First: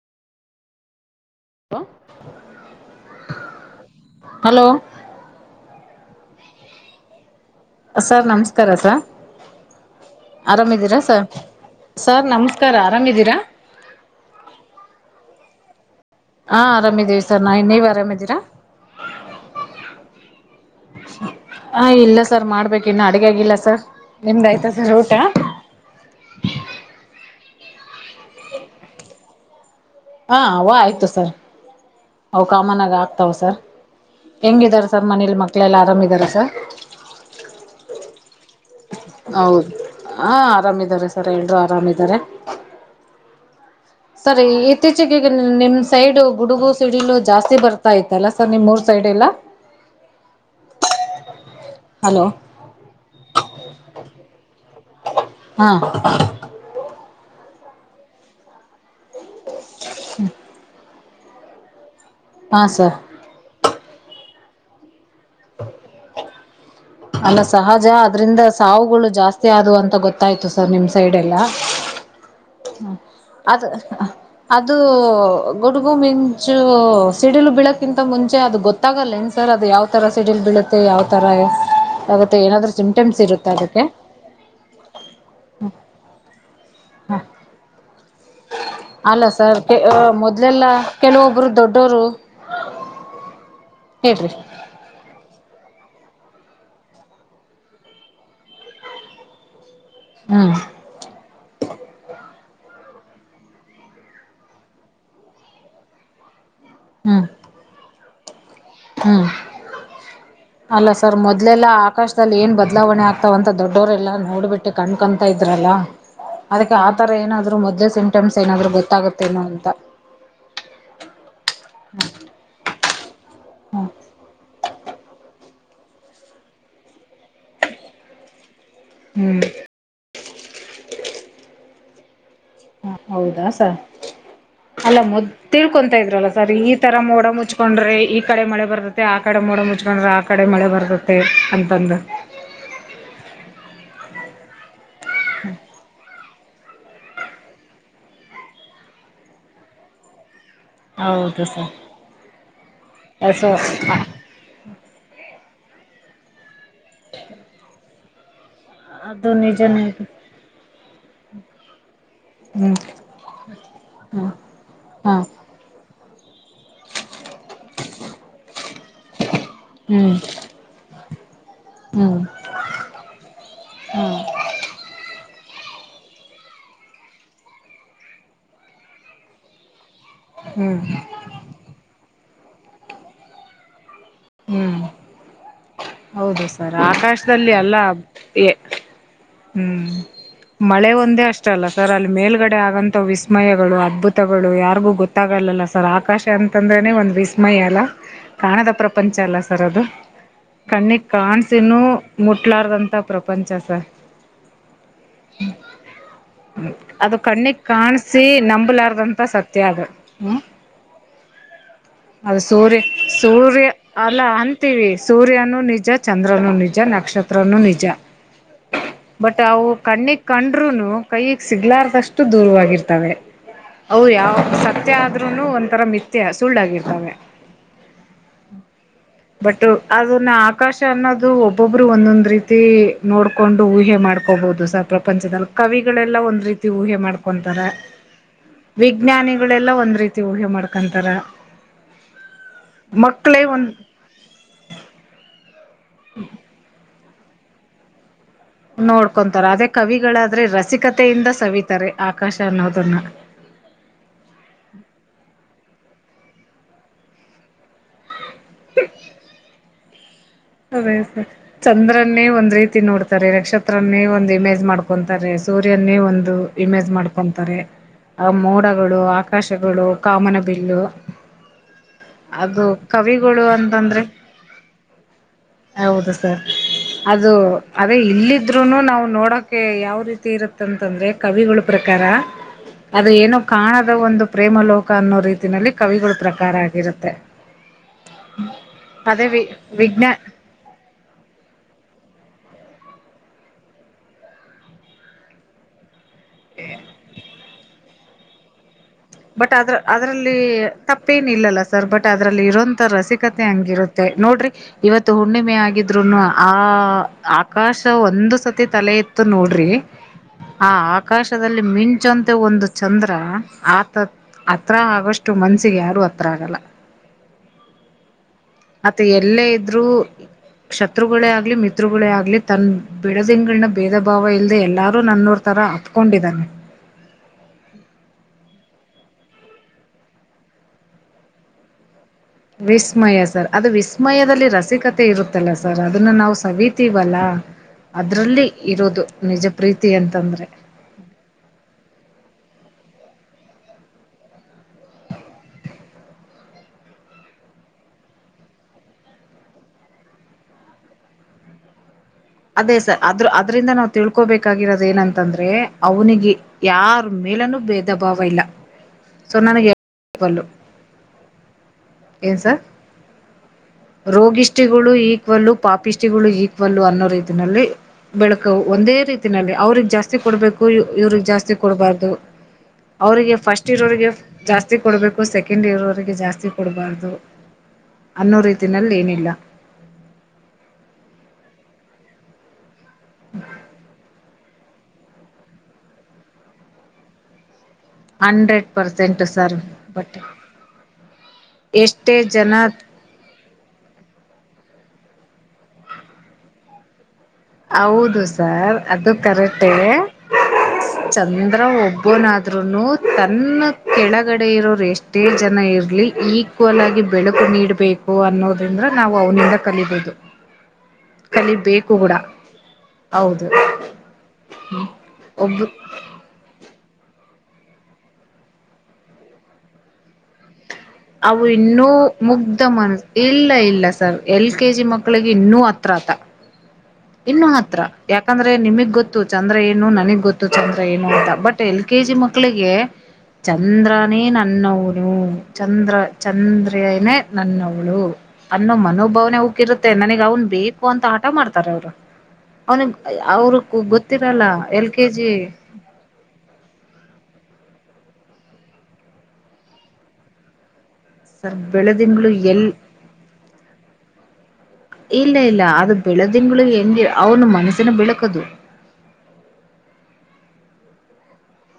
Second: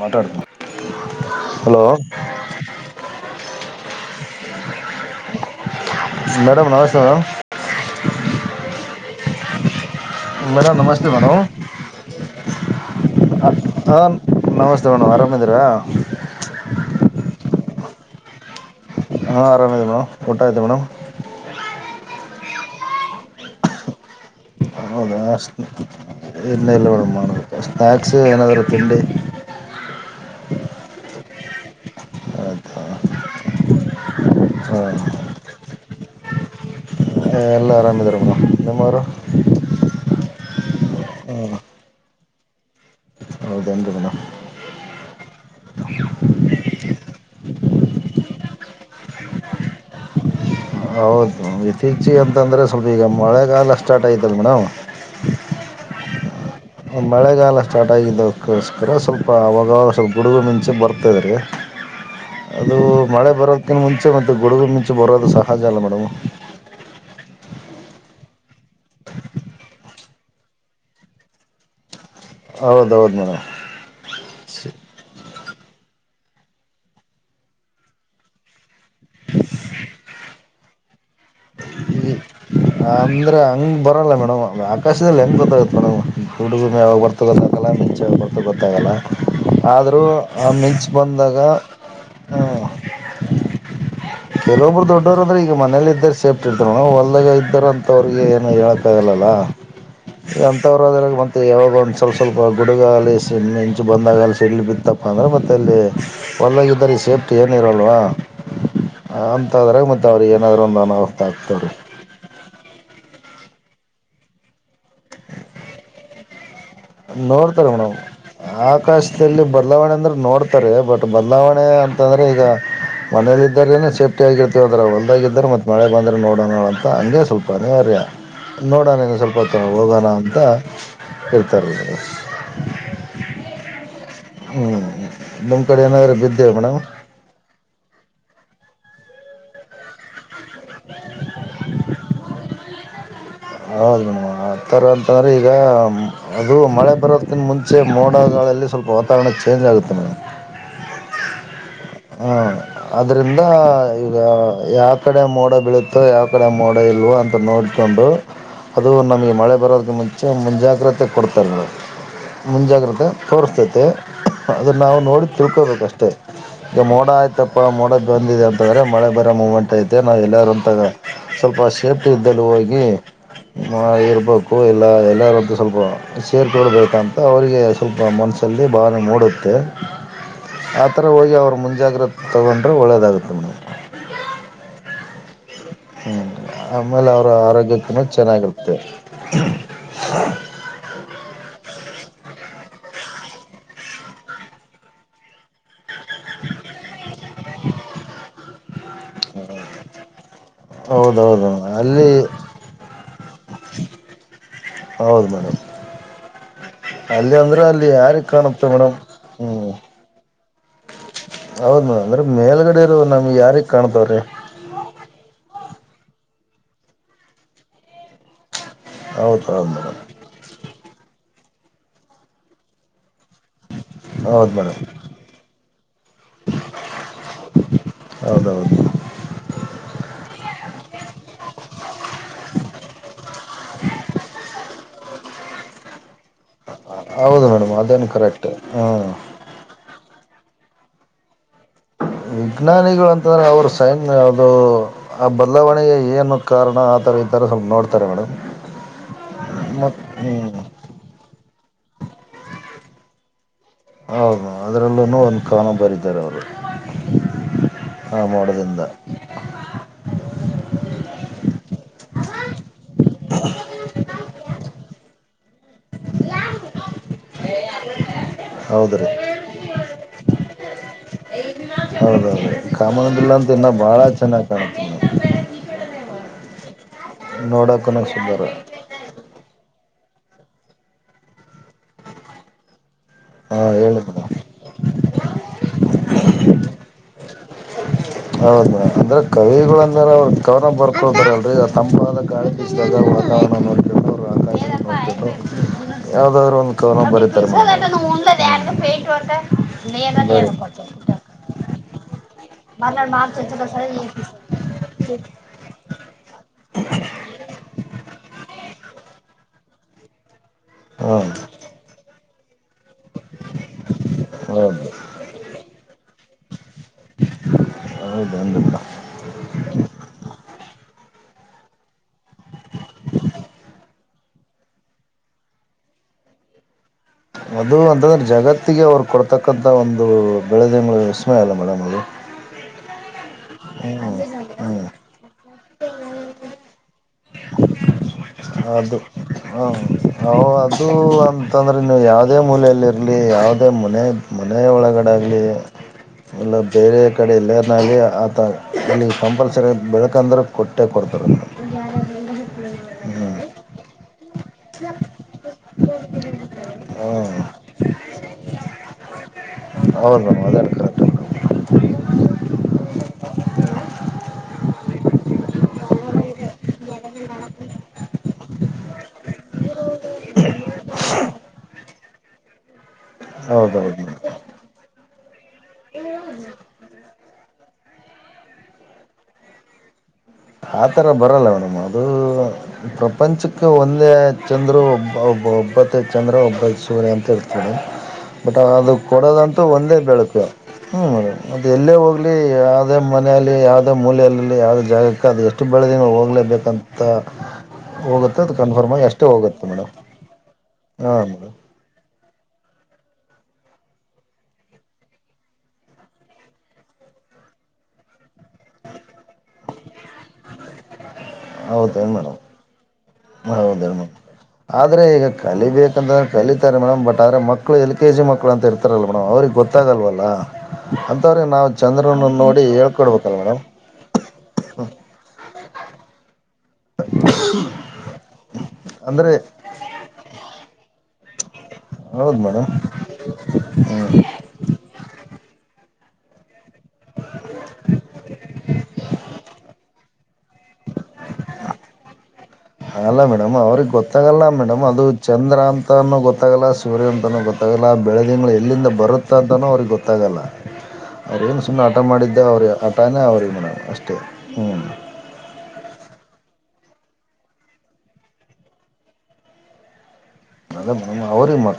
ಮಾತಾಡು hello madam ನಮಸ್ತೆ madam sir ನಮಸ್ಕಾರ ಸರ್ ಮೇಡ ಆರಾಮಿದ್ದೀರಾ ನಮಸ್ತೆ ಸರ್ ಬಡೋ ಸರ್ ನಮಸ್ಕಾರ ಆರಾಮಿದ್ದೀರಾ ಹ [unintelligible] ನಮಸ್ತೆ ಮೇಡ್ ಆರಾಮ ಇದಿರಾ ಹಾ ಆರಾಮಿದೀವಿ ಸರ್ ನಾ ಇನ್ನ ನೀವ್ ಆರಾಮಿದೀರಾ ಹಾ ಆರಾಮದೆ ಮೇಡಮ್ ಊಟ ಆಯ್ತು ಮೇಡಮ್ ಹಾ ಇಲ್ಲ ಸರ್ ಮಾಡ್ಬೇಕು ಇನ್ನು ಅಡಿಗೆ ಆಗಿಲ್ಲ ಸರ್ ನಿಮ್ದಾಯ್ತು ಹೌದಾ ಎನ್ನ ಇಲ್ಲ ಮೇಡಮ್ ಸ್ನಾಕ್ಸು ಏನಾದರು ತಿಂಡಿ ಹಾ ಅವ ಆಯ್ತು ಸರ್ ಅವು ಕಾಮನ್ ಆಯಿತಾ ಆಗ ಆಗ್ತಾವ ಸರ್ ಹೆಂಗಿದಾರ ಹಾಂ ಸರ್ ಮನೇಲಿ ಮಕ್ಳೆಲ್ಲ ಆರಾಮಿದಾರ ಸರ್ ಹ ಎಲ್ಲ ಆರಾಮಿದರ ಬೀಡು ಹೌದು ಹಾ ಆರಾಮಿದ್ದಾರೆ ಸರ್ ಹಾಂ ಎಲ್ರು ಆರಾಮಿದ್ದಾರೆ ಹೌದೇನು ರೀ ಮೇಡಮ್ ಸರಿ ಇತ್ತೀಚಗ ಈಗ ನಿಮ್ ಸೈಡ್ ಗುಡುಗು ಸಿಡಿಲು ಜಾಸ್ತಿ ಬರ್ತಾ ಇತ್ತಲ್ಲಾ ಸರ್ ನಿಮೂರ್ ಸೈಡ್ ಎರಡಿಲ [inaudible] ಹೌದು ಇತ್ತೀಚಿಗೆ ಹಲೋ ಅಂತಂದ್ರೆ ಸ್ವಲ್ಪ ಈಗ ಮಳೆಗಾಲ ಸ್ಟಾರ್ಟ್ ಆಯತಲ್ ಮೇಡಮ್ ಹಾ ಮಳೆಗಾಲ ಸ್ಟಾರ್ಟ ಆಗಿದ್ದದಕ್ಕೋಸ್ಕರ ಸ್ವಲ್ಪ ಆವಗವಾಗ ಸ್ವಲ್ಪ ಗುಡುಗು ಮಿಂಚು ಬರ್ತದೆ ರೀ ಹಾ ಅದು ಸರ್ ಮಳೆ ಬರೋದಕ್ಕಿಂತ ಮುಂಚೆ ಮತ್ತು ಗುಡುಗು ಮುಂಚೆ ಬರೋದು ಸಹಜ ಅಲ್ಲ ಮೇಡಮ್ ಅಲ್ಲ ಸಹಜ ಅದ್ರಿಂದ ಸಾವುಗಳು ಜಾಸ್ತಿ ಆದವು ಅಂತ ಗೊತ್ತಾಯ್ತು ಸರ್ ನಿಮ್ ಸೈಡ್ ಎಲ್ಲಾ ಹ ಹೌದೌದು ಮೇಡಮ್ ಅದು ಅದು ಗುಡುಗು ಮಿಂಚು ಸಿಡಿಲ್ ಬಿಳಕ್ಕಿಂತ ಮುಂಚೆ ಅದು ಗೊತ್ತಾಗಲ್ಲ ನ್ ಸರ್ ಅದು ಯಾವ ತರ ಸಿಡಿಲ್ ಬಳ ಮತ್ತೆ ಯಾವ್ ತರ ಈ ಸಿಮ್ಟಮ್ಸ್ ಅಂದ್ರೆ ಇರುತ್ತೆ ಹಂಗ ಅದಕ್ಕೆ ಬರಲ್ಲ ಮೇಡಮ್ ಆಕಾಶದಲ್ಲಿ ಹೆಂಗ್ ಗೊತ್ತಾಗುತ್ತೆ ಮೇಡಮ್ ಗುಡುಗಮ ಹೊರ್ತ ಗೊತ್ತಾಗಲ್ಲ ಮಿಂಚ ಹೊರ್ತ ಗೊತ್ತಾಗಲ್ಲ ಅಲ್ಲ ಸರ್ ಆದರೂ ಆ ಮೊದ್ಲೆಲ್ಲಾ ಮಿಂಚು ಬಂದಾಗ ಕೆಲವೊಬ್ರು ದೊಡ್ಡೋರು ಹಾ ಹೇಳ್ರಿ ಕೆಲೊಬ್ರು ದೊಡ್ಡವರಂದ್ರ ಈಗ ಮನೇಲಿ ಇದ ಸೇಫ್ಟಿ ಇರ್ತರು ಹೊಲಗ ಇದ್ದರು ಅಂತ ಅವ್ರಿಗೆ ಏನು ಹೇಳಕ್ಕ ಆಗಲ್ಲಾ ಹ್ಮ್ ಅಂತವರಾದರ ಮತ್ತ ಯಾವಾಗ ಒಂದು ಸ್ವಲ್ಪ ಸ್ವಲ್ಪ ಗುಡುಗಲಿ ಸಿಡಲ ಮಿಂಚು ಬಂದಾಗಲಿ ಸಿಡ್ಲು ಬಿತ್ತಪ್ಪ ಅಂದ್ರರೆ ಮತ್ತೆ ಅಲ್ಲಿ ಹೊಲ್ಲಾಗಿದ್ದರೆ ಈ ಹ್ಮ್ ಸೇಫ್ಟು ಏನಿರೋಲ್ವಾ ಹ್ಮ್ ಅಲ್ಲ ಸರ್ ಅನಾಹುತ ಆಗ್ತವೆ ಮೊದ್ಲೆಲ್ಲ ರೀ ಆಕಾಶದಲ್ಲಿ ಏನ್ ಬದಲಾವಣೆ ಆಗ್ತ ಅಥವಂತ ದೊಡ್ಡವರೆಲ್ಲ ನೋಡ್ಬಿಟ್ಟು ಕಣ್ಕೊಂತಾ ಇದ್ರಲ್ಲ ಅದಕ್ಕೆ ಆತರ ಏನಾದ್ರು ನೋಡ್ತಾರೆ ಮೊದ್ಲೇ ಮೇಡಮ್ ಸಿಮ್ಟಮ್ಸ್ ಏನಾದ್ರು ಗೊತ್ತಾಗುತ್ತೇನೋ ಆಕಾಶದಲ್ಲಿ ಅಂತ ಬದಲಾವಣೆ ಅಂದ್ರೆ ನೋಡ್ತಾರೆ ಬಟ್ ಬದಲಾವಣೆ ಅಂತಂದ್ರೆ ಈಗ ಮನೇಲ್ಲ ಹ್ಮ ಇದ್ರ ಸೇಫ್ಟಿ ಆಗಿರ್ತ್ತ ದ್ರ ಹೊಲ್ದಾಗಿದೆ ಮತ್ತ ಮಳೆ ಬಂದ್ರೆ ನೋಡೋಣೋ ಅಂತ ಹಂಗೆ ಸ್ವಲ್ಪ ಅನಿವಾರ್ಯ ನೋಡೋಣನು ಸ್ವಲ್ಪ ಹ್ಮ್ ಹೊತ್ತು ಹೋಗೋಣ ಅಂತ ಹೇಳ್ತರ ಹ ಹೌದಾ ಸರ್ ಹ್ಞೂ ಅಲ್ಲ ಮೊದ್ಲ ನಿಮ್ಮ ಕಡೆ ತಿಳ್ಕೊಂತ ಏನಾದರೂ ಇದ್ರಲ್ಲ ಸರ್ ಬಿದ್ದೇವೆ ಈ ಮೇಡಮ್ ತರ ಮೋಡ ಮುಚ್ಕೊಂಡ್ರೆ ಈ ಕಡೆ ಮಳೆ ಬರ್ತೆ ಆ ಕಡೆ ಮೋಡ ಮುಚ್ಕೊಂಡ್ರೆ ಆ ಕಡೆ ಮಳೆ ಬರ್ತ್ತೆ ಅಂತಂದು ಹೌದಮ್ಮ ಆಥರ ಅಂತಂದ್ರೆ ಈಗ ಅದು ಮಳೆ ಬ್ರವತ್ತಿನ ಮುಂಚೆ ಮೋಡಗಳಲ್ಲಿ ಸ್ವಲ್ಪ ವಾತಾವರಣ ಚೇಂಜ್ ಆಗುತ್ತೆ ಹೌದು ಸರ್ ಹಾ ಅದ್ರಿಂದ ಸೊ ಈಗ ಯಾವ ಕಡೆ ಮೋಡ ಬೀಳುತ್ತೆ ಯಾವ್ ಕಡೆ ಮೂಡ ಇಲ್ವ ಅಂತ ನೋಡ್ಕೊಂಡು ಅದು ನಮಗೆ ಮಳೆ ಬರೋದಕ್ಕೆ ಮುಂಚೆ ಮುಂಜಾಗ್ರತೆ ಕೊಡ್ತಾರೆ ನದು ಹ್ಮ್ ಮುಂಜಾಗ್ರತೆ ತೋರಿಸ್ತೈತೆ ಹ್ಮ್ ಅದನ್ನ ನಾವು ಹಾ ನೋಡಿ ತಿಳ್ಕೋಬೇಕಷ್ಟೆ ಈಗ ಮೋಡ ಆಯ್ತಪ್ಪ ಮೋಡ ಬಂದಿದೆ ಅಂತಂದ್ರೆ ಮಳೆ ಬರೋ ಮೂಮೆಂಟ್ ಐತೆ ಹ್ಮ್ ನಾವು ಎಲ್ಲರೂ ಅಂತಾಗ ಸ್ವಲ್ಪ ಸೇಫ್ಟಿ ಹ್ಮ್ ಇದ್ದಲ್ಲಿ ಹೋಗಿ ಹ್ಮ್ ಇರ್ಬೇಕು ಎಲ್ಲ ಎಲ್ಲಾರ ಸ್ ಸ್ವಲ್ಪ ಸೇರ್ಕೊಡ್ಬೇಕಂತ ಅವರಿಗೆ ಸ್ವಲ್ಪ ಮನಸ್ಸಲ್ಲಿ ಭಾವನೆ ಮೂಡುತ್ತೆ ಹ್ಮ್ ಆ ಥರ ಹೋಗಿ ಅವರು ಮುಂಜಾಗ್ರತೆ ತೊಗೊಂಡ್ರೆ ಒಳ್ಳೆಯದಾಗುತ್ತೆ ಮೇಡಮ್ ಹ್ಮ್ ಹ್ಞೂ ಹೌದು ಸರ್ ಆಮೇಲೆ ಅವರ ಆಕಾಶದಲ್ಲಿ ಎಲ್ಲ ಆರೋಗ್ಯಕ್ಕೂ ಎ ಚೆನ್ನಾಗಿರುತ್ತೆ ಹ್ಮ್ ಮಳೆ ಒಂದೇ ಅಷ್ಟ ಅಲ್ಲ ಸರ್ ಅಲ್ಲಿ ಮೇಲ್ಗಡೆ ಆಗಂತ ವಿಸ್ಮಯಗಳು ಅದ್ಭುತಗಳು ಯಾರಿಗೂ ಗೊತ್ತಾಗಲ್ಲಲ್ಲ ಸರ್ ಆಕಾಶ ಅಂತಂದ್ರೆನೆ ಒಂದ್ ವಿಸ್ಮಯ ಅಲ್ಲ ಕಾಣದ ಪ್ರ ಪ್ರಪಂಚ ಅಲ್ಲ ಸರ್ ಅದು ಕಣ್ಣಗ್ ಹೌದೌದು ಕಾಣಸಿನೂ ಅಲ್ಲಿ ಮುಟ್ಲಾರ್ದಂತ ಪ್ರಪಂಚಾ ಸರ್ ಹೌದು ಮೇಡಮ್ ಹ್ಮ ಅದು ಅಲ್ಲಿ ಕಣ್ಣಗ್ ಅಂದ್ರೆ ಅಲ್ಲಿ ಕಾಣಸಿ ಯಾರಿಗೆ ಕಾಣುತ್ತೆ ಮೇಡಮ್ ನಂಬಲಾರ್ದಂತ ಹ್ಞೂ ಸತ್ಯ ಅದು ಹ್ಮ್ ಹೌದು ಮೇಡಮ್ ಅಂದರೆ ಅದು ಸೂರ್ಯ ಮೇಲ್ಗಡೆ ಇರೋ ನಮ್ಗೆ ಸೂರ್ಯ ಯಾರಿಗೆ ಕಾಣ್ತಾವ್ರಿ ಅಲ್ಲ ಅಂತೀವಿ ಸೂರ್ಯನು ನಿಜ ನಿಜ ಚಂದ್ರನು ನಿಜ ನಕ್ಷತ್ರನು ನಿಜ ಬಟ್ ಹೌದು ಹೌದು ಅವು ಮೇಡಮ್ ಕಣ್ಣಿಗ್ ಕಣ್ರನು ಕೈಗ್ ಸಿಗ್ಲಾರ್ದಷ್ಟು ದೂರವಾಗಿರ್ತವೆ ಅವರು ಯಾವ ಹೌದು ಮೇಡಮ್ ಸತ್ಯ ಆದ್ರರುನು ಒಂಥರ ಮಿಥ್ಯ ಸುಳ್ಳಾಗಿರ್ತಾವ ಹದೌದು ಬಟ್ ಅದನ್ನ ಆಕಾಶ ಅನ್ನೋದು ಒಬ್ಬೊಬ್ರು ಒಂದೊಂದ್ ರೀತಿ ನೋಡ್ಕೊಂಡು ಊಹೆ ಮಾಡ ಕೋಬಹುದು ಸ ಪ್ರಪಂಚದಲ್ಲಿ ಕವಿಗಳೆಲ್ಲಾ ಒಂದ್ ರೀತಿ ಊಹೆ ಹೌದು ಮಾಡ್ಕೊಂತಾರ ಮೇಡಮ್ ಅದೇನು ಕರೆಕ್ಟ್ ಹಾಂ ವಿಜ್ಞಾನಿಗಳೆಲ್ಲ ಒಂದ್ ರೀತಿ ಊಹೆ ಮಾಡ್ಕೊಂತಾರೆ ಹ ವಿಜ್ಞಾನಿಗಳುಂತಂದ್ರ ಅವರು ಸೈನ್ ಯಾವುದು ಆ ಬದಲಾವಣೆಗೆ ಏನು ಕಾರಣ ಆ ಥರ ಇ ಥರ ಸ್ವಲ್ ನೋಡತರೆ ಮೇಡಂ ನೋಡ್ಕೊಂತಾರ ಅದೇ ಕವಿಗಳಾದ್ರೆ ಹ್ಞೂ ರಸಿಕತೆಯಿಂದ ಸವ ತ್ತರಿ ಆಕಾಶ ಅನ್ನೋದನ್ನ ಹೌದು ಅದ್ರಲ್ಲೂ ಒಂದು ಕಾಣ ಬರಿತಾರೆ ಅವರು ಆ ಮಾಡದಿಂದ ಅದೇ ಸ ಚಂದ್ರನ್ನೇ ಒಂದ್ ರೀತಿ ನೋಡ್ತಾರೆ ನಕ್ಷತ್ರನ್ನೇ ಒಂದ್ ಇಮೇಜ್ ಮಾಡ್ಕೊಂತಾರೆ ಸೂರ್ಯನ್ನೇ ಒಂದು ಇಮೇಜ್ ಮಾಡ್ಕೊಂತಾರೆ ಆ ಮೋಡಗಳು ಹೌದ್ರಿ ಆಕಾಶಗಳು ಕಾಮನಬಿಲ್ಲು ಹೌದೌದು ಕಾಮನದಿಲ್ಲ ಅಂತ ಇನ್ನ ಬಾಳ ಅಂತಂದ್ರೆ ಚೆನ್ನಾಗ್ ಕಾಣುತ್ತ ಹೌದು ಸರ್ ಅದು ನೋಡಕ್ಕೂ ಅದೇ ಸುಂದರ ಇಲ್ಲಿದ್ರುನು ನಾವು ನೋಡೋಕೆ ಯಾವ ರೀತಿ ಇರುತ್ತಂತಂದ್ರೆ ಕವಿಗಳು ಪ್ರಕಾರ ಅದು್ರ ಏನೋ ಹಾಂ ಕಾಣದ ಹೇಳಿ ಒಂದು ಮೇಡಮ್ ಪ್ರೇಮ ಲೋಕ ಮು ಅನ್ನೋ ರೀತಿನಲ್ಲಿ ಕವಿಗಳು ಪ್ರಕಾರ ಆಗಿರುತ್ತೆ ಹೌದ ಅಂದ್ರೆ ಅದೇ ವಿ ಕವಿಗಳಂದ್ರ ವಿಜ್ಞಾ ಅವ್ರ ಗವನ ಬರ್ತತಾರಲ್ರರಿ ತಂಪಾದ ಕ ವಾಾವೋ ಆಾಶ ಯಾವ್ದಾದ್ರು ಒಂದು ಕವನ ಬರುತ್ತೆ ಮಲ್ಲ ಬಟ್ ಅದ್ರ ಅದ್ರಲ್ಲಿ ತಪ್ಪೇನು ಇಲ್ಲಲ್ಲ ಸರ್ ಬಟ್ ಅದ್ರಲ್ಲಿ ಇರೋಂತ ರಸಿಕತೆ ಹಂಗಿರುತ್ತೆ ನೋಡ್ರಿ ಇವತ್ತು ಹುಣ್ಣಿಮೆ ಆಗಿದ್ರುನು ಆ ಆಕಾಶ ಒಂದು ಸತಿ ತಲೆ ಇತ್ತು ನೋಡ್ರಿ ಆ ಹಾಂ ಹೌದು ಆಕಾಶದಲ್ಲಿ ಮಿಂಚಂತೆ ಒಂದು ಚಂದ್ರ ಆತ ಹತ್ರ ಹೌದು ಆಗಷ್ಟು ಮನ್ಸಿಗೆ ಯಾರು ಹತ್ರ ಆಗಲ್ಲ ಹೌದು ಮೇಡಮ್ ಮತ್ತೆ ಎಲ್ಲ ಇದ್ರು ಶತ್ರುಗಳೇ ಆಗ್ಲಿ ಮಿತ್ರರುಗಳೇ ಆಗ್ಲಿ ತನ್ ಬಿಡದಿಂಗಳನ ಭೇದ ಭಾವ ಇಲ್ದೆ ಎಲ್ಲಾರೂ ನನ್ನೂರ್ ತರ ಅಪ್ಕೊಂಡಿದಾನೆ ಅದು ಅಂತಂದ್ರೆ ಜಗತ್ತಿಗೆ ಅವ ಕೊಡ್ತಕ್ಕಂಥ ಒಂದು ಬೆಳೆದಂಗಳ ವಿಷಮಯ ಅಲ್ಲ ಮೇಡಮ್ ಅದು ವಿಸ್ಮಯ ಸರ್ ಅದು ವಿಸ್ಮಯದಲ್ಲಿ ಹ್ಮ್ ರಸಿಕತೆ ಇರುತ್ತಲ್ಲ ಸರ್ ಸರ್ ಅದನ್ನ ನಾವವು ಸವತೀವಲ್ಲ ಅದು ಹ ಅಂತಂದ್ರೆ ಅದು ಅಂತಂದ್ರೆ ನೀವು ಯಾವದೇ ಮೂಲೆಯಲ್ಲಿ ಆಗಲಿ ಯಾವುದೇ ಮನೆ ಮನೆೆಯ ಒಳಗಡೆ ಆಗಲಿ ಎಲ್ಲ ಬೇರೆ ಕಡೆ ಇಲ್ಲನಾಗ ಆತ ಇಲ್ಲಿ ಕಂಪಲ್ಸರಿ ಬೆಳಕಂದ್ರೆ ಕೊಟ್ಟೆ ಕೊಡ್ತ ತ್ತರ ಆದ್ರ ಅದ್ರಿಂದ ನಾವು ತಿಳ್ಕೋಬೇಕಾಗಿರೋದ ಏನಂತಂದ್ರೆ ಅವನಿಗೆ ಯಾರ ಹ್ಮ್ ಮೇಲನುೂ ಭೇದ ಭಾವ ಇಲ್ಲ ಸನ್ನನ ಹೌದ ಅ ಏನ್ ಸರ್ ರೋಗಿಷ್ಟಿಗಳು ಈಕ್ವಲ್ಲು ಪಾಪಿಷ್ಟಿಗಳು ಈಕ್ವಲ್ಲ ಅನ್ನೋ ರೀತಿ ಲ್ಲಿ ಬೆಳಕ ಒಂದೇ ರೀತಿನಲ್ಲಿ ಅವ್ರಿಗೆ ಜಾಸ್ತಿ ಕೊಡಬೇಕು ಇವ್ರಿಗೆ ಜಾಸ್ತಿ ಕೊಡಬಾರ್ದು ಂದು [unintelligible] ಅವ್ರಿಗೆ ಫಸ್ಟ್ ಹೌದೌದು ಇರೋರಿಗೇ ಅವಿಗೆ ಜಾಸ್ತಿ ಕೊಡ್ಬೇಕು ಸೆಕೆಂಡ್ ಇರೋರಿಗೆ ಅವರಿಗೆ ಮೇಡಮ್ ಜಾಸ್ತಿ ಕೊಡ್ಬಾರ್ದು [inaudible] [unintelligible] ಅನ್ನೋ ರೀತಿನಲ್ಲಿ ಏನಿಲ್ಲ ಆತರ ಬರಲ್ಲ ಮೇಡಮ್ ಅದು ಪ್ರಪಂಚಕ್ಕೆ ಒಂದೇ ಚಂದ್ರು ಒಬ್ಬ ಒಬ್ಬ ಒಬ್ಬ ಚಂದ್ರ ಒಬ್ಬ ಸೂರ್ಯ ಅಂತ ಹೇಳ್ತಿ ಬಟ್ ಹಂಡ್ರೆಡ್ ಅದು ಪರ್ಸೆಂಟ್ ಸರ್ ಕೊಡೋದಂತೂ ಒಂದೇ ಬಟ್ ಬೆಳಕು ಹ್ಞೂಡ್ ಅದು ಎಲ್ಲೇ ಎಷ್ಟೇ ಹೋಗ್ಲಿ ಜನ ಯಾವುದೇ ಮನೆಯಲ್ಲಿ ಯಾವುದೇ ಮೂಲೆಯಲ್ಲಿ ಯಾವುದೇ ಜಾಗ ಬದು ಎಷ್ಟು ಬೆಳೆದಂಗಳು ಹೋಗ್ಲೇಬೇಕಂತ ಹೌದು ಹೋಗುತ್ತೆ ಅದು ಸರ್ ಕನ್ಫರ್ಮಾಗಿ ಅದು ಅಷ್ಟೇ ಹೋಗುತ್ತೆ ಕರೆಟ್ದೆ ಮೇಡಮ್ ಹಾಂ ಮೇಡಮ್ ಚಂದ್ರ ಒಬ್ಬೊ ನ ತನ್ನ ಕೆಳಗಡೆ ಇರೋರು ಎಷ್ಟೇ ಜನ ಇರಲಿ ಈಕ್ವಲ್ ಆಗಿ ಬೆಳಕು ನೀಡ್ಬೇಕು ಅನ್ನೋದ್ರಿಂದ್ರ ನಾವು ಅವನಿಂದ ಕಲಬೋುದು ಹ ಕಲಿಬೇಕು ಕೂಡ ಹೌದು ಹೌದ ಆದ್ರೆ ಈಗ ಒಬ್ಬ ಕಲಿಬೇಕಂತ್ರೆ ಕಲಿತ ಮೇಡಮ್ ಬಟ್ ಆದ್ರೆ ಮಕ್ಕಳ ಎಲ್ ಕೆ ಜಿ ಮಕ್ಕಳ ಅಂತ ಇರ್ತಾರಲ್ಲ ಮೇಡಮ್ ಅವ್ರರಿಗೆ ಗೊತ್ತಾಗಲ್ವಲ್ಲ ಅವು ಅಂಥವ್ರಿಗೆ ನಾವು ಇನ್ನೂ ಚಂದ್ರನ ಮುಗ್ಧ ನೋಡಿ ಮನ್ ಹೇಳ್ಕೊಡ್ಬೇಕಲ್ಲ ಇಲ್ಲ ಮೇಡಮ್ ಇಲ್ಲ ಸರ್ ಎಲ್ ಕೆ ಜಿ ಮಕ್ಕಳಿಗೆ ಇನ್ನೂ ಹತ್ರ ಮತ್ತ ಇನ್ನು ಹತ್ರ ಯಾಕಂದ್ರೆ ನಿಮಗ್ ಗೊತ್ತು ಅಂದರೆ ಚಂದ್ರ ಏನು ನನಗ್ ಗೊತ್ತು ಚಂದ್ರ ಏನು ಅಂತ ಬಟ್ ಎಲ್ ಕೆ ಜಿ ಹೌದು ಮೇಡಮ್ ಮಕ್ಕಳಿಗೆ ಚಂದ್ರನೇ ನನ್ನವನು ಚ್ರ ಚಂದ್ರನೇ ನನ್ನವಳು ಅನ್ನೋ ಮನೋಭಾವನೆ ಬಿರುತ್ತೆ ನನಗ್ ಅವನ್ ಬೇಕು ಅಂತ ಆಟ ಮಾಡ್ತಾರೆ ಅವ್ರು ಅಲ್ಲ ಮೇಡಮ್ ಅವ್ರಿಗೆ ಗೊತ್ತಾಗಲ್ಲ ಮೇಡಮ್ ಎಲ್ ಅದು ಕೆ ಜಿ ಚಂದ್ರ ಅಂತಾನೂ ಗೊತ್ತಾಗಲ್ಲ ಸೂರ್ಯ ಅಂತಾನೂ ಗೊತ್ತಾಗಲ್ಲ ಎಲ್ಲ ಬೆಳೆದಂಗಳು ಎಲ್ಲಿಂದ ಬರುತ್ತ ಅಂತಲೂ ಅವ್ರಿಗೆ ಗೊತ್ತಾಗಲ್ಲ ಸರ್ ಅವ್ರೇನು ಸುಮ್ಮ ಆಟ ಬೆಳೆದಿಂಗಳು ಮಾಡಿದ್ದೆ ಎಲ್ ಅವ್ರ ಆಟನೇ ಅವ್ರಿಗೆ ನ ಅಷ್ಟೇ ಹ್ಞೂ ಇಲ್ಲ ಇಲ್ಲ ಅದು ಬೆಳೆದಿಂಗಳು ಹೆಂಗಿ ಅವನು ಮನಸನ ಬೆಳಕದು ನಲ್ಲ ಮ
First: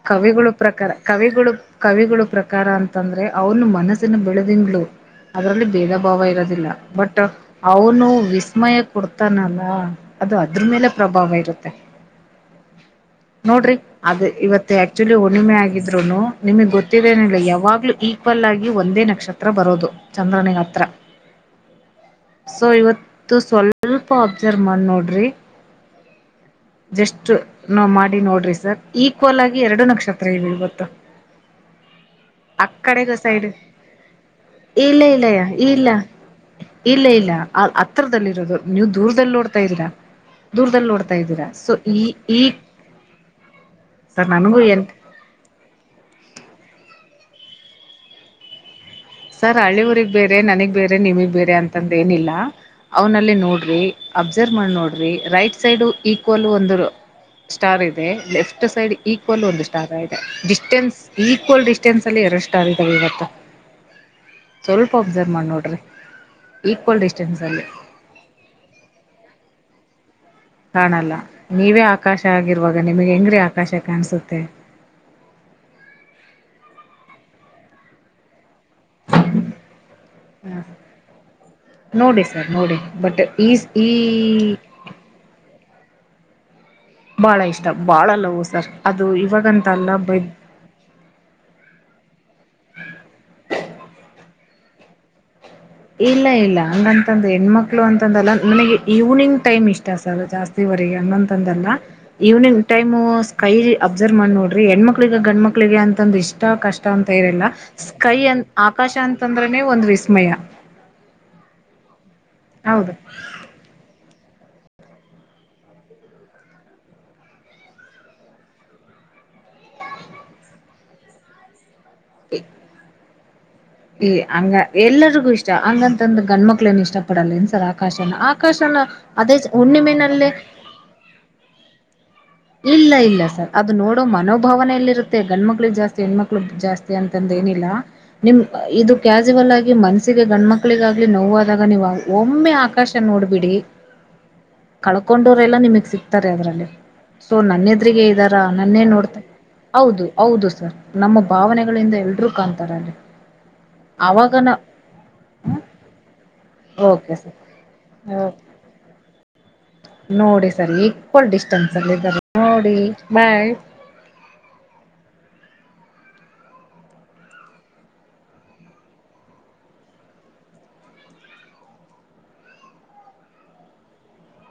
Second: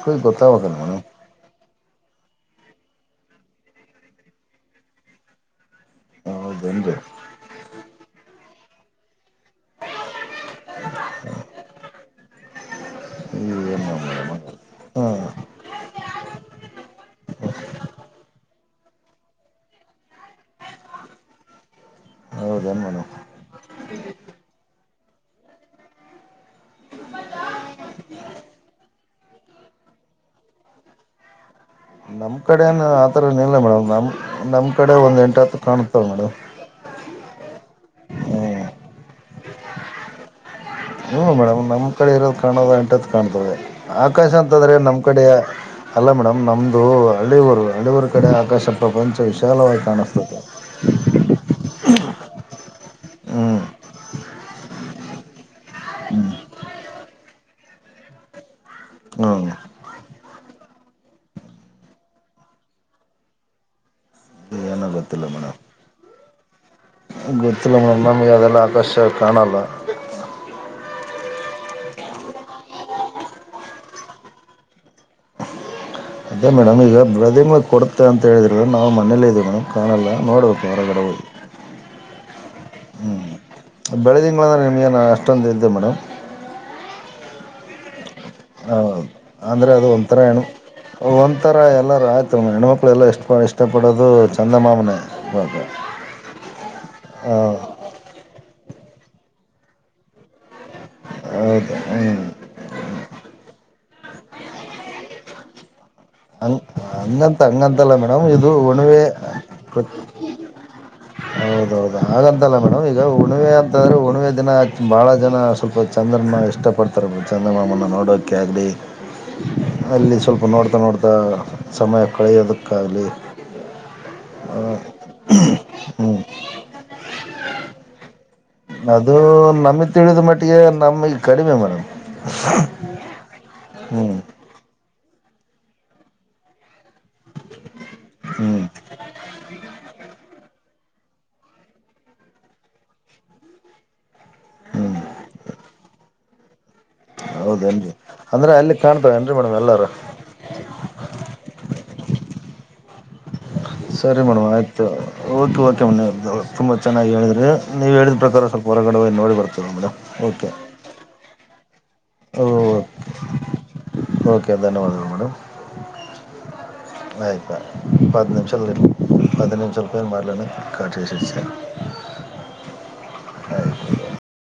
ಕವಿಗಳು ಪ್ರಕಾರ ಕವಿಗಳು ಕವಿಗಳು ಪ್ರಕಾರ ಕಾರ ಅಂತಂದ್ರೆ ಅವ್ನು ಮನಸ್ಸಿನ ಬೆಳೆದಂಗ್ಳ ಅದ್ರಲ್ಲಿ ಭೇದ ಭಾವ ಇರೋದಿಲ್ಲ ಹೌದೇನು ರೀ ಬಟ್ ಅವನು ವಿಸ್ಮಯ ಕೊಡ್ತ ತಾನಲ್ಲ ಅದು ಅದ್ರ ಮೇಲೆ ಪ್ರಭಾವ ಇರುತ್ತೆ ನೋಡ್ರಿ ಏನ್ ಮಾಡ ಅದ ಮೇಡಮ್ ಆಗಲ್ಲ ಇವತ್ತು ಆಕ್ಚುಲಿ ಹ್ಮ್ ಒಣ್ಣಿಮೆ ಆಗಿದ್ರುನು ನಿಮಗ್ ಗೊತ್ತಿದೆೇನಿಲ್ಲ ಯಾವಾಗ್ಲೂ ಈಕ್ವಲ್ ಆಗಿ ಈ ಒಂದೇ ನಕ್ಷತ್ರ ಬರೋದು ಚಂದ್ರನಗ ಹತ್ರ ಸೊ ಹೌದೇನ್ ಮೇಡಮ್ ಇವತ್ತು ಸ್ವಲ್ಪ ಅಬ್ಸರ್ವ್ ಮಾಡಿ ನೋಡ್ರಿ ಜಸ್ಟ್ ನ ಮಾಡಿ ನೋಡ್ರಿ ಸರ್ ಈಕ್ವಲ್ ಆಗಿ ಎರಡು ನಕ್ಷತ್ರ ಇವೆ ಇವತ್ತು ಹ್ಮ ನಮ್ಮ ಕಡನು ಆ ಕಡೆಗ ಥರನ ಸೈಡ್ ಇಲ್ಲ ಮೇಡಮ್ ನಮ್ಮ ನಮ್ಮ ಕಡೆ ಇಲ್ಲ ಒಂದು ಎಂಟು ಇಲ್ಲಯ್ಯ ಹತ್ತು ಇಲ್ಲ ಕಾಣುತ್ತವೆ ಮೇಡಮ್ ಇಲ್ಲ ಇಲ್ಲ ಅ ಹತ್ರದಲ್ಲಿ ಇರೋದು ಹ್ಮ್ ನೀವು ದೂರದಲ್ಲಿ ನೋಡ್ತಾ ಇದ್ದೀರಾ ದೂರದಲ್ಲಿ ನೋಡ್ತಾ ಇದ್ದೀರಾ ಸೊ ನಮ್ಮ್ ಈ ಕಡೆ ಇರೋದು ಈ ಕಾಣಂಟ ಕಾಣ್ತವೆ ಸರ್ ಆಕಾಶ ನನಗೂ ಅಂತಂದ್ರೆ ಏನ್ ನಮಮ್ಮ ಕಡೆ ಅಲ್ಲ ಮೇಡಮ್ ನ ಒಂದು ಹಳ್ಳಿಯವರು ಅಳಿವರ ಕಡೆ ಆಕಾಶ ಪ್ರಪಂಚ ಸರ್ ವಿಶಾಲವಾಗಿ ಹಳ್ಳಿ ಊರಿಗ್ ಬೇರೆ ಕಾಣಿಸ್ತದೆ ನನಗ್ ಬೇರೆ ನಿಮಗ್ ಬೇರೆ ಅಂತಂದ ಏನಿಲ್ಲ ಅವ್ನಲ್ಲಿ ಹ್ಮ್ ನೋಡ್ರಿ ಅಬ್ಸರ್ವ್ ಮಾಡಿ ನೋಡ್ರಿ ರೈಟ್ ಸೈಡ್ ಈಕ್ವಲ್ ಒಂದು ಸ್ಟಾರ್ ಇದೆ ಲೆಫ್ಟ್ ಎಷ್ಟ ಸೈಡ್ ಈಕ್ವಲ್ ಹ್ಮ್ ಒಂದು ಸ್ಟಾರ್ ಆಯು ಡಿಸ್ಟೆನ್ಸ್ ಈಕ್ವಲ್ ಡಿಸ್ಟೆನ್ಸ್ ಅಲ್ಲಿ ಎರಡು ಷ್ಟಾರ ಇದಾವ ಇವತ್ತ ಏನೋ ಸ್ವಲ್ಪ ಗೊತ್ತಿಲ್ಲ ಒಬ್ಸರ್ವ್ ಮಾಡಿ ಮೇಡಮ್ ನೋಡ್ರಿ ಈಕ್ವಲ್ ಡಿಸ್ಟೆನ್ಸ್ ಅಲ್ಲಿ ಗೊತ್ತಿಲ್ಲ ನಮಗೆ ಅದೆಲ್ಲ ಆಕಾಶ ಕಾಣಲ್ಲ ಲ್ಲ ನೀವೇ ಆಕಾಶ ಆಗಿರುವಾಗ ನಿಮಗೆ ಹೆಂಗ್ರೀ ಆಕಾಶ ಕಾಣಸುತ್ತೆ ಅದೇ ಮೇಡಮ್ ಈಗ ಬ್ರದಿಮ್ ಕೊಡ್ತ ಅಂತ ಹೇಳಿದ್ರ ನಾವು ಮನೇಲ್ಲೇ ಇದೇ ಮ ಕಾಣಲ್ಲ ನೋಡ್ಬೇಕು ಹೊರಗಡೆ ಹೋಗಿ ನೋಡಿ ಸರ್ ನೋಡಿ ಬಟ್ ಈ ಈ ಹ್ಞೂ ಬೆಳೆದಂಗಳ ಅಂದ್ರರೆ ನಿಮಗೇ ಅಷ್ಟೊಂದು ಇಿದೆೇ ಮೇಡಮ್ ಬಾಳ ಇಷ್ಟ ಬಾಳ ಲಾವೋ ಸರ್, ಅದು ಇವಾಗಂತ ಅಂದರೆ ಅದು ಅಲ್ಲ ಬೈ ಒಂಥರ ಹೆಣ್ಣು ಒಂಥರ ಎಲ್ಲರ ಆಯ್ತು ನಮ್ಮ ಹೆಣ್ಣ್ಮಕ್ಳೆಲ್ಲ ಇಷ್ಟ ಪ ಇಷ್ಟಪಡೋದು ಚಂದಮಮನ ಇಲ್ಲ ಇಲ್ಲ ಹಂಗಂತಂದ್ರ ಹೆಣ್ಮಕ್ಳು ಅಂತಂದಲ್ಲ ನಮಗೆ ಈವ್ನಿಂಗ್ ಟೈಮ್ ಇಷ್ಟ ಸರ್ ಜಾಸ್ತಿ ವಗೆ ಅನ್ನೊಂತಂದಲ್ಲ ಹೌದು ಹ್ಞೂ ಈವ್ನಿಂಗ್ ಟೈಮ್ ಸ್ಕೈ ಅಬ್ಸರ್ವ್ ಮಡಿ, ನೋಡ್ರಿ ಹೆಣ್ಮ ಮಕ್ಳಗ ಗಂಡ್ ಮಕ್ಳಿಗೆ ಅಂತ ೊಂದು್ ಇಷ್ಟ ಹಂಗೆ ಕಷ್ಟ ಅಂತ ಹಂಗಂತ ಇರಲ್ಲ ಹಂಗಂತಲ್ಲ ಸ್ಕೈ ಮೇಡಮ್ ಅ ಇದು ಆಕಾಶ ಹುಣ್ಣಿಮೆ ಅಂತಂದ್ರನನೆ ಒಂದ್ ವಿಸ್ಮಯ ಹೌದೌದು ಹಾಗಂತಲ್ಲ ಮೇಡಮ್ ಹೌದು ಈಗ ಉಣ್ಣಿವೆ ಅಂತಂದ್ರೆ ಉಣಿವೆ ದಿನ ಭಾಳ ಜನ ಸ್ವಲ್ಪ ಚಂದ್ರಮ್ಮ ಇಷ್ಟಪಡ್ತಾರೆ ಚಂದ್ರ ಮಾಮನ ನೋಡೋಕ್ಕೆ ಆಗಲಿ ಅಲ್ಲಿ ಸ್ವಲ್ಪ ನೋಡ್ತಾ ನೋಡ್ತಾ ಸಮಯ ಕಳೆಯೋದಕ್ಕಾಗಲಿ ಏ ಹಂಗ ಎಲ್ಲರಿಗು ಇಷ್ಟ ಹ್ಞೂ ಹಂಗಂತಂದ ಗಂಡ್ಮಕ್ಳ ಏನು ಇಷ್ಟ ಪಡಲ್ಲ ಇನ್ಸರ್ ಆಕಾಶ ಅದು ನಮಿ ತಿಳಿದ್ ಮಟ್ಟಿಗೆ ನಮಗ್ ಕಡಿಮೆ ಮೇಡ್ ಇಲ್ಲ ಇಲ್ಲ ಸರ್ ಅದು ನೋಡೋ ಮನೋಭಾವನೆ ಎಲ್ಲಿ ಇರುತ್ತೆ ಗಂಡ್ಮಕ್ಳ ಜಾಸ್ತಿ ಹೆಣ್ಮಕ್ಳು ಜಾಸ್ತಿ ಅಂತಂದ ಏನಿಲ್ಲ ನಿಮ ಹ್ಮ್ ಇದು ಕ್ಯಾಸುವಲ್ ಆಗಿ ಮನ್ಸ್ಸಿಗೆ ಗಣ್ಮಕ್ ಮಕ್ಳಿಗಾಗ್ಲಿ ನೋವಾದಾಗ ನೀವು ಒಮ್ಮೆ ಆಕಾಶ ನೋಡ್ಬಿಡಿ ಹ್ಮ್ ಕಳ್ಕೊಂಡೂರೆ ಎಲ್ಲಾ ನಿಮಗ್ ಸಿಗ್ತಾರೆ ಅದ್ರಲ್ಲಿ ಸೊ ಹೌದೇನ್ರಿ ನನ್ನೆದ್ರಿಗೆ ಇದ್ದಾರಾ ಅಂದ್ರೆ ಅಲ್ಲಿ ನನ್ನೇ ನೋಡ್ತ ಕಾಣ್ತಾವೇನ್ರಿ ಮೇಡಮ್ ಎಲ್ಲಾರು ಹೌದು ಹೌದು ಸರ್ ನಮ್ಮ ಭಾವನೆಗಳಿಂದ ಎಲ್ರುೂ ಕಾಣ್ಂತಾರ ಅಲ್ಲಿ ಸರಿ ಮೇಡಮ್ ಅವಾಗನ ಆಯ್ತು ಓಕೆ ಓಕೆ ಮೇಡಮ್ ತುಂಬ ಚೆನ್ನಾಗಿ ಓಕೆ ಸರ್ ಹೇಳಿದ್ರೆ ನೀವು ಹೇಳಿದ ಓಕೆ ಪ್ರಕಾರ ಸ್ವಲ್ಪ ಹೊರಗಡ ನೋಡಿ ಬರ್ತದೆ ಮೇಡಮ್ ಓಕೆ ಫುಲ್ ಡಿಸ್ಟೆನ್ಸ್ ಅಲ್ಲಿ ಇದಾರೆ ನೋಡಿ ಓಕೆ ಬೈ ಓಕೆ ಧನ್ಯವಾದಗಳು ಮೇಡಮ್ ಆಯ್ಪಾ ಪತ್ತು ನಿಮಷದಲ್ಲಿ ಪದ ನಿಮಿಷದ ಪೇರು ಮದಲನ ಕಟ್ಸ ಸ [unintelligible] [inaudible] [unintelligible]